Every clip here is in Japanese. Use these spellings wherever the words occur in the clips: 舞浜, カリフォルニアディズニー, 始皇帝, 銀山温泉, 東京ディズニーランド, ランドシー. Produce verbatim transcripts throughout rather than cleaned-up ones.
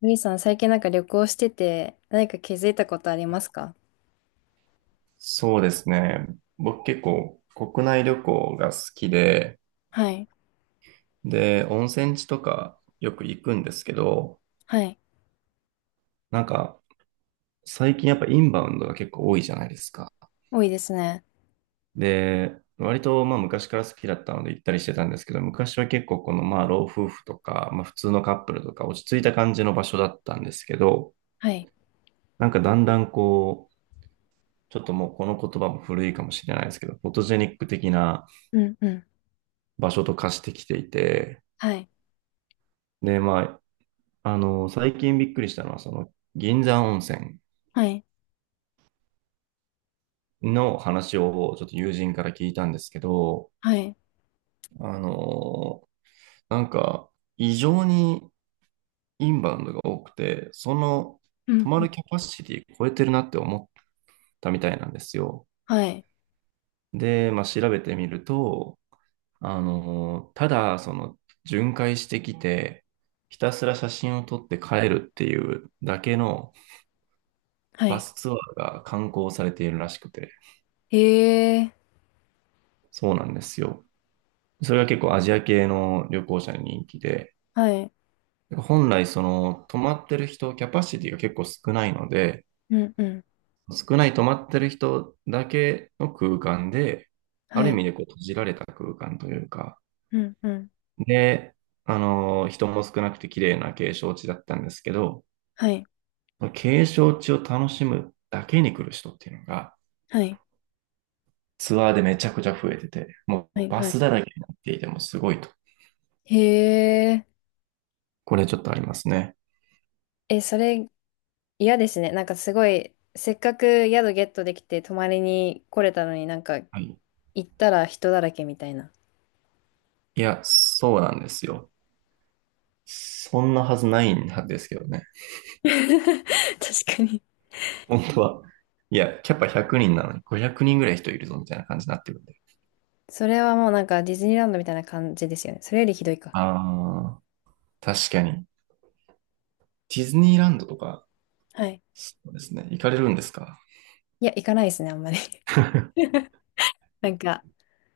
みーさん、最近なんか旅行してて、何か気づいたことありますか？そうですね。僕結構国内旅行が好きで、はい。で、温泉地とかよく行くんですけど、はい。なんか最近やっぱインバウンドが結構多いじゃないですか。多いですね。で、割とまあ昔から好きだったので行ったりしてたんですけど、昔は結構このまあ老夫婦とか、まあ普通のカップルとか落ち着いた感じの場所だったんですけど、はい。なんかだんだんこう、ちょっともうこの言葉も古いかもしれないですけど、フォトジェニック的なうん。うん。場所と化してきていて、はい。で、まあ、あの、最近びっくりしたのは、その、銀山温泉はい。の話をちょっと友人から聞いたんですけど、はい。あの、なんか、異常にインバウンドが多くて、その、う泊ん。まうん。るキャパシティ超えてるなって思ったみたいなんですよ。はい。で、まあ、調べてみると、あの、ただ、その、巡回してきて、ひたすら写真を撮って帰るっていうだけのはバい。スツアーが観光されているらしくて、へえ、そうなんですよ。それが結構アジア系の旅行者に人気で、はい。本来その泊まってる人、キャパシティが結構少ないので、うん。うん。少ない泊まってる人だけの空間で、あはる意い。味でこう閉じられた空間というか、うん。うん。で、あの、人も少なくて綺麗な景勝地だったんですけど、はい。景勝地を楽しむだけに来る人っていうのが、はい。ツアーでめちゃくちゃ増えてて、もはうい。バはい。スだらけになっていてもすごいと。へえ。これちょっとありますね。え、それ嫌ですね。なんかすごい、せっかく宿ゲットできて泊まりに来れたのになんかはい。行ったら人だらけみたいな。いや、そうなんですよ。そんなはずないんですけどね。確かに。本当は。いや、キャパひゃくにんなのにごひゃくにんぐらい人いるぞみたいな感じになってるんで。それはもうなんかディズニーランドみたいな感じですよね。それよりひどいか。ああ、確かに。ディズニーランドとか、はい。そうですね。行かれるんですか？ いや、行かないですね、あんまり。なんか、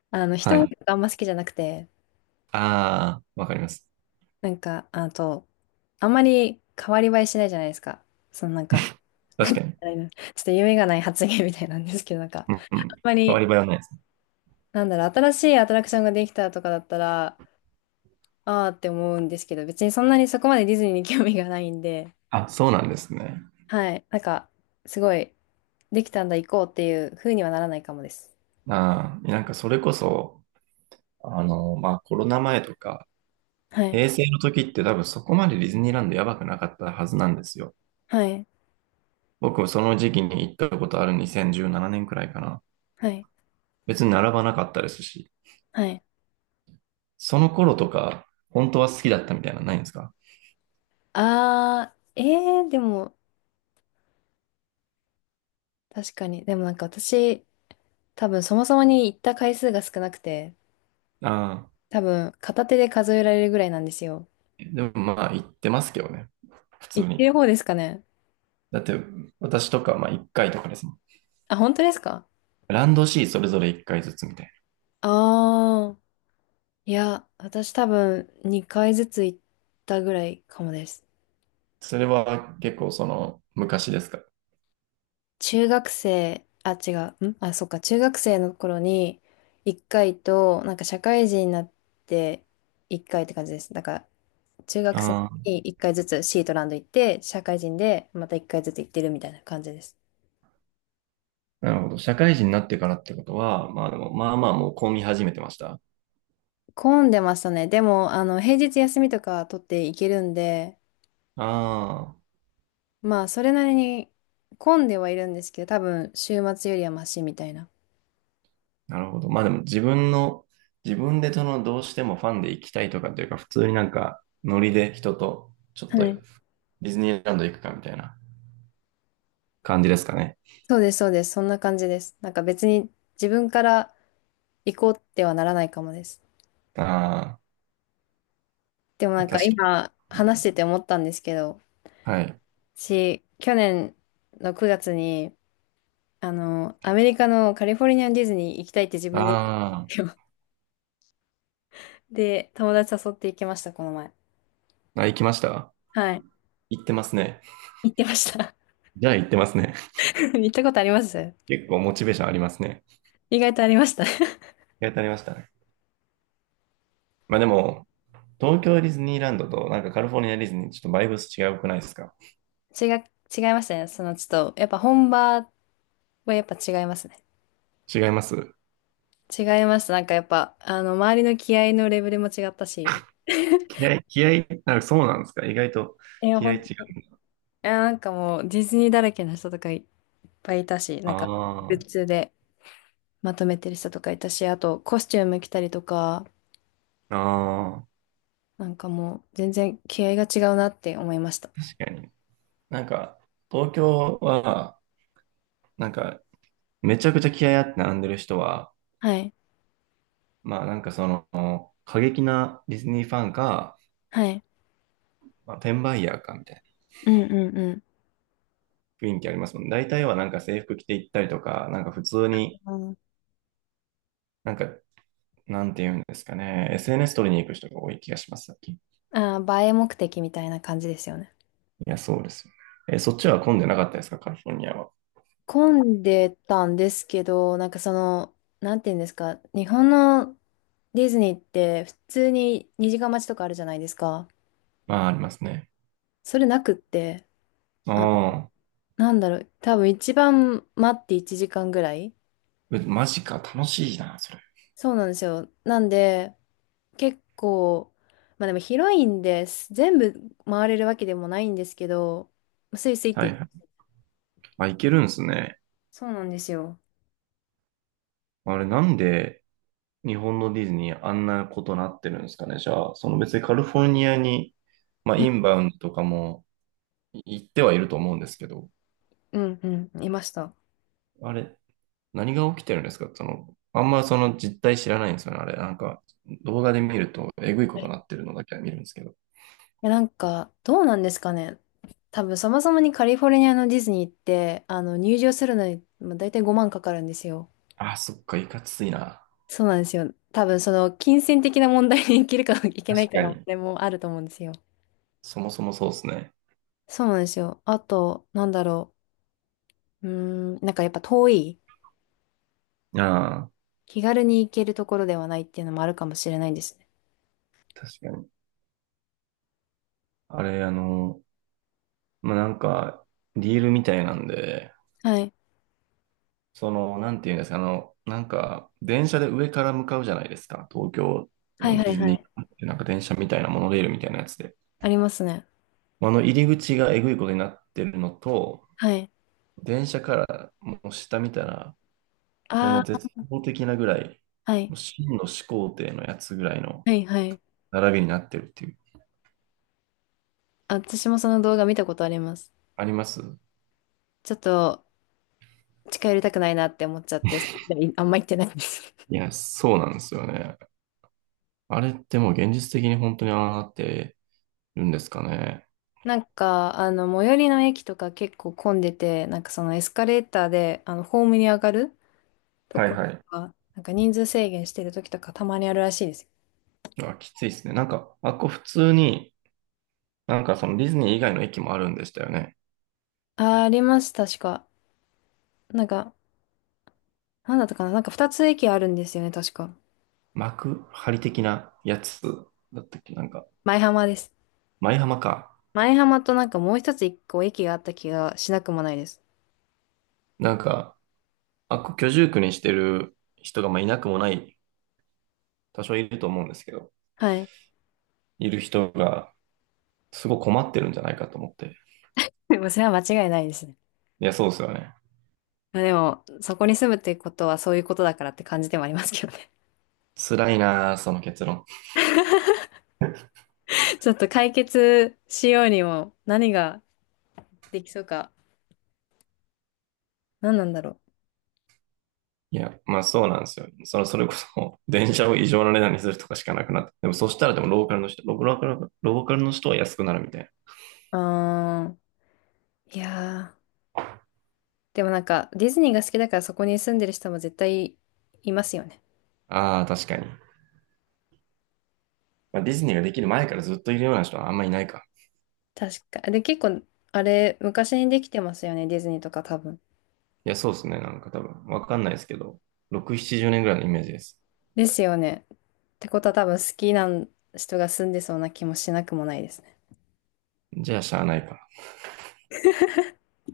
あの、は人多いとい。こあんま好きじゃなくて、ああ、わかります。なんか、あと、あんまり変わり映えしないじゃないですか。そのなんか、確かに。あれちょっと夢がない発言みたいなんですけど、なんか、うんうあんん。ま変わり、り映えはないですね。なんだろう、新しいアトラクションができたとかだったら、あーって思うんですけど、別にそんなにそこまでディズニーに興味がないんで、あ、そうなんですね。はい。なんか、すごい、できたんだ、行こうっていう風にはならないかもです。ああ、なんかそれこそ、あの、まあコロナ前とか、はい。平成の時って多分そこまでディズニーランドやばくなかったはずなんですよ。はい。僕もその時期に行ったことあるにせんじゅうななねんくらいかな。はい。別に並ばなかったですし、はい。その頃とか、本当は好きだったみたいなのないんですか？あー、えー、でも、確かに。でもなんか私、多分そもそもに行った回数が少なくて、ああ多分片手で数えられるぐらいなんですよ。ー。でもまあ行ってますけどね。普通行ってに。る方ですかね。だって私とかまあいっかいとかですもん。あ、本当ですか？ランドシーそれぞれいっかいずつみたいな。あー、いや、私多分にかいずつ行ったぐらいかもです。それは結構その昔ですか？中学生、あ、違う。んあ、そっか。中学生の頃にいっかいと、なんか社会人になっていっかいって感じです。だから、中学生あにいっかいずつシートランド行って、社会人でまたいっかいずつ行ってるみたいな感じです。あ、なるほど。社会人になってからってことは、まあでも、まあまあもう混み始めてました。混んでましたね。でも、あの、平日休みとか取っていけるんで、あ、まあ、それなりに混んではいるんですけど、多分、週末よりはマシみたいな。なるほど。まあでも自分の、自分でそのどうしてもファンで行きたいとかっていうか、普通になんかノリで人とちょっとはデい。ィズニーランド行くかみたいな感じですかね。そうです、そうです。そんな感じです。なんか別に自分から行こうってはならないかもです。あでもあ、なんか確か今に。話してて思ったんですけど、はい。私、去年のくがつにあの、アメリカのカリフォルニアのディズニー行きたいって自分で言ったんであすよ。で、友達誘って行きました、この前。ーあ、行きましたはい。行ってますね。行ってました。じゃあ行ってますね。行ったことあります？ 結構モチベーションありますね。意外とありました。やってありましたね。まあでも、東京ディズニーランドとなんかカリフォルニアディズニーちょっとバイブス違うくないですか？違う、違いましたね。その、ちょっと、やっぱ本場はやっぱ違いますね。違います？違いました。なんかやっぱ、あの、周りの気合のレベルも違ったし。気合い、気合い、あ、そうなんですか？意外といや、気合い本違当に。いう。や、なんかもう、ディズニーだらけの人とかいっぱいいたし、なんか、グあッズでまとめてる人とかいたし、あと、コスチューム着たりとか、あ、ああ。なんかもう全然気合が違うなって思いました。確かに。なんか、東京は、なんか、めちゃくちゃ気合いあって並んでる人は、はい。まあなんかその、過激なディズニーファンか、はい。まあ、転売ヤーかみたいうんうんうん。な雰囲気ありますもんね。大体はなんか制服着て行ったりとか、なんか普通に、あなんか、なんて言うんですかね、エスエヌエス 撮りに行く人が多い気がします、最近。いあ、映え目的みたいな感じですよね。や、そうですよね。え、そっちは混んでなかったですか、カリフォルニアは。混んでたんですけど、なんかその、なんていうんですか、日本のディズニーって普通ににじかん待ちとかあるじゃないですか。まあ、ありますね。それなくって、あ、ああ、なんだろう、多分一番待っていちじかんぐらい。えマジか、楽しいな、それ。そうなんですよ。なんで、結構、まあでも広いんです。全部回れるわけでもないんですけど、スイスイっはいて、はい。あ、行けるんですね。そうなんですよ。あれ、なんで、日本のディズニーあんなことなってるんですかね。じゃあ、その別にカリフォルニアに、まあ、うんインバウンドとかも行ってはいると思うんですけど、うんうん、いました。あれ、何が起きてるんですかその、あんまその実態知らないんですよね。あれ、なんか動画で見るとえぐいこはとい。なってるのだけは見るんですけど。え、なんか、どうなんですかね。多分、そもそもにカリフォルニアのディズニーって、あの、入場するのに、まあ、大体ごまんかかるんですよ。ああ、そっか、いかついな。そうなんですよ。多分、その、金銭的な問題にいけるか いけない確かかな、に。れもあると思うんですよ。そもそもそうですね。そうなんですよ。あと、なんだろう。うーん、なんかやっぱ遠い。ああ、気軽に行けるところではないっていうのもあるかもしれないですね。確かに。あれ、あの、まあ、なんか、ディールみたいなんで、はい。その、なんていうんですか、あの、なんか、電車で上から向かうじゃないですか。東京はいのはディいズはニい。ーってなんか電車みたいなモノレールみたいなやつで。ありますね。あの入り口がえぐいことになってるのと、はい。電車からもう下見たら、もうあ絶望的なぐらい、あ、はい。もう真の始皇帝のやつぐらいのはいはい。並びになってるっていう。あ、私もその動画見たことあります。あります？ちょっと近寄りたくないなって思っちゃって、それ以来あんま行ってないんです。い や、そうなんですよね。あれってもう現実的に本当にああなってるんですかね。なんか、あの、最寄りの駅とか結構混んでて、なんかそのエスカレーターで、あの、ホームに上がるとはいころとはい。か、なんか人数制限してる時とかたまにあるらしいです。あ、きついですね。なんか、あっこ普通に、なんかそのディズニー以外の駅もあるんでしたよね。あー、あります、確か。なんか、なんだったかな、なんかふたつ駅あるんですよね、確か。幕張的なやつだったっけなんか、前浜です。舞浜か。前浜となんかもう一つ一個駅があった気がしなくもないです。なんか、あっこ居住区にしてる人がまあいなくもない、多少いると思うんですけど、はい。いる人がすごい困ってるんじゃないかと思って。でもそれは間違いないですね。いや、そうですよね。まあでも、そこに住むってことはそういうことだからって感じでもありますけどね。辛いなあその結論。ちょっと解決しようにも何ができそうか。何なんだろいや、まあそうなんですよ。その、それこそ、電車を異常な値段にするとかしかなくなって。でもそしたらでもローカルの人、ローカル、ローカルの人は安くなるみたいう。あー、いやー。でもなんかディズニーが好きだからそこに住んでる人も絶対いますよね。な。ああ、確かに。まあ、ディズニーができる前からずっといるような人はあんまりいないか。確か。で、結構、あれ、昔にできてますよね。ディズニーとか多分。いや、そうですね。なんか多分、わかんないですけど、ろく、ななじゅうねんぐらいのイメージです。ですよね。ってことは多分好きな人が住んでそうな気もしなくもないですね。じゃあ、しゃあないか。